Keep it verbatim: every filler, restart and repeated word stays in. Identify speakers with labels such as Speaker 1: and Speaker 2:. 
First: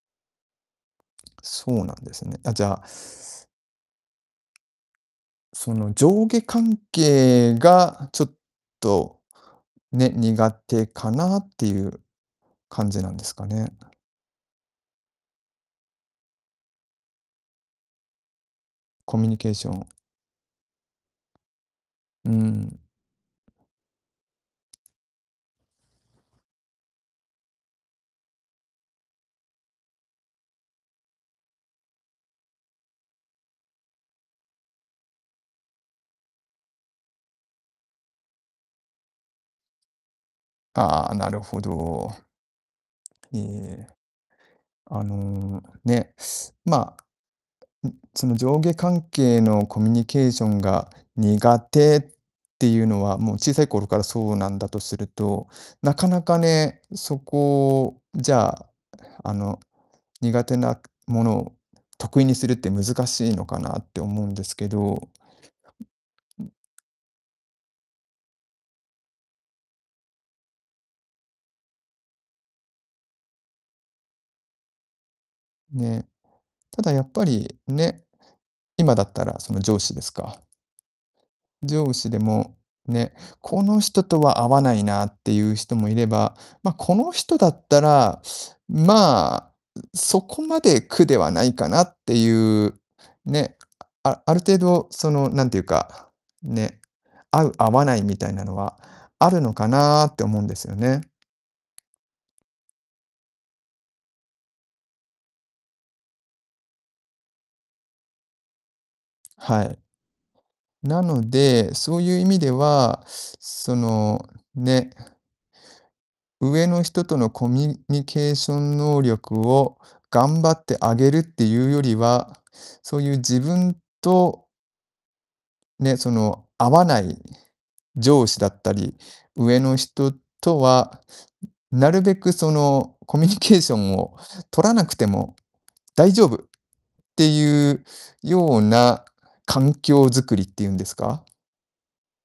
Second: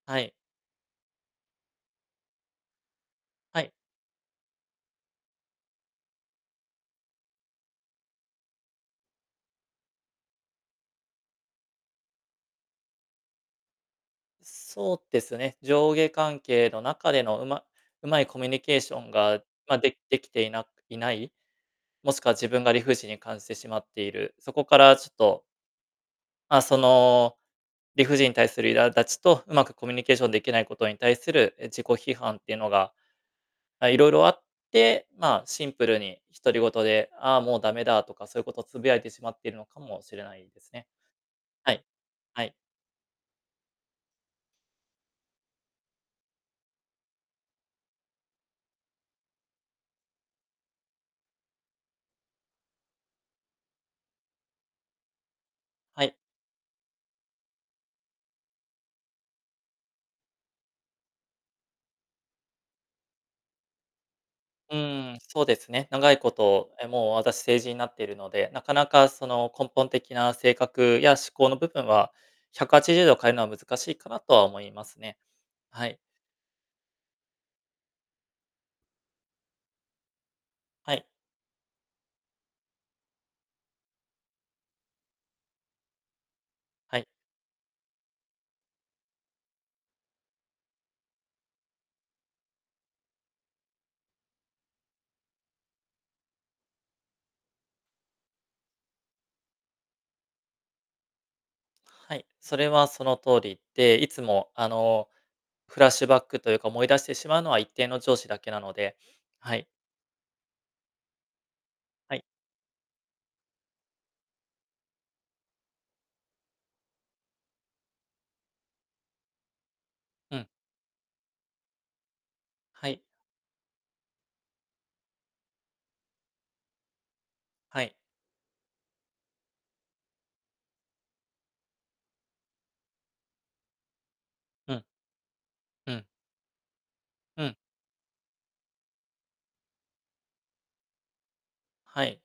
Speaker 1: はい。
Speaker 2: そうなんですね。あ、じゃあ
Speaker 1: はい。
Speaker 2: その、上下関係がちょっと、ね、苦手かなってゆう感じなんですかね。
Speaker 1: そうですね、上下関係の中での、うま上手いコミュニケーション
Speaker 2: コミュニ
Speaker 1: が、
Speaker 2: ケーショ
Speaker 1: ま、
Speaker 2: ン。
Speaker 1: でできていないない、もしく
Speaker 2: うー
Speaker 1: は自分が
Speaker 2: ん。
Speaker 1: 理不尽に感じてしまっている、そこからちょっとまあ、その、理不尽に対する苛立ちと、上手くコミュニケーションできないことに対する、え、自己批判っていうのが、あ、いろいろあって、まあ、シンプルに、独り言で、「ああ、もうダメだ」とか、そゆことつぶやいてしまってるのかもしれないですね。
Speaker 2: ああ、なるほ
Speaker 1: はい。
Speaker 2: ど。
Speaker 1: はい。
Speaker 2: いえ。あの、ね、まあ、ん、その、上下関係のコミュニケーションが苦手ってゆうのは、もう、小さい頃からそうなんだとすると、な
Speaker 1: は
Speaker 2: か
Speaker 1: い。
Speaker 2: なかね、そこじゃあ、あの、苦手なものを得意にするって難しいのかなって思うんですけ
Speaker 1: う
Speaker 2: ど
Speaker 1: ーん、そうですね、長いこ
Speaker 2: ん。
Speaker 1: とえ、もう、私、成人になってるので、なかなか、その根本的な性格や思考の部分は、ひゃくはちじゅうど変えるのは難しいかなとは思いますね。はい。
Speaker 2: ね。ただ、やっぱり、ね、今だったら、その上司ですか？
Speaker 1: はい。
Speaker 2: 上司でも、ね、この人とは合わないなってゆう人もいれば、ま、こ
Speaker 1: はい。
Speaker 2: の人だったら、まあ、う、そこまで苦ではないかなってゆう、ね、あある程度、その、なんていうか、ね、合う、合わないみたいなのはあるのかなって思うんですよね。
Speaker 1: はい、それはその通り。で、いつも、あの、フラッシュバックというか思い出してしまうのは、一定の上司だけなので、は
Speaker 2: は
Speaker 1: い。
Speaker 2: い。なので、そう
Speaker 1: は
Speaker 2: ゆう
Speaker 1: い。
Speaker 2: 意味では、その、ね上の人とのコミュニケーション能力を、
Speaker 1: う
Speaker 2: 頑
Speaker 1: ん。
Speaker 2: 張って上げるってゆうよりは、
Speaker 1: は
Speaker 2: そ
Speaker 1: い。
Speaker 2: うゆう自分とね、その、合わない
Speaker 1: はい。
Speaker 2: 上司だったり、上の人とは、なるべく、その、コミュニケーションを取
Speaker 1: う
Speaker 2: ら
Speaker 1: ん。
Speaker 2: なくても
Speaker 1: うん。
Speaker 2: 大丈夫って
Speaker 1: うん。
Speaker 2: ゆうような環境作りってゆんですか
Speaker 1: はい。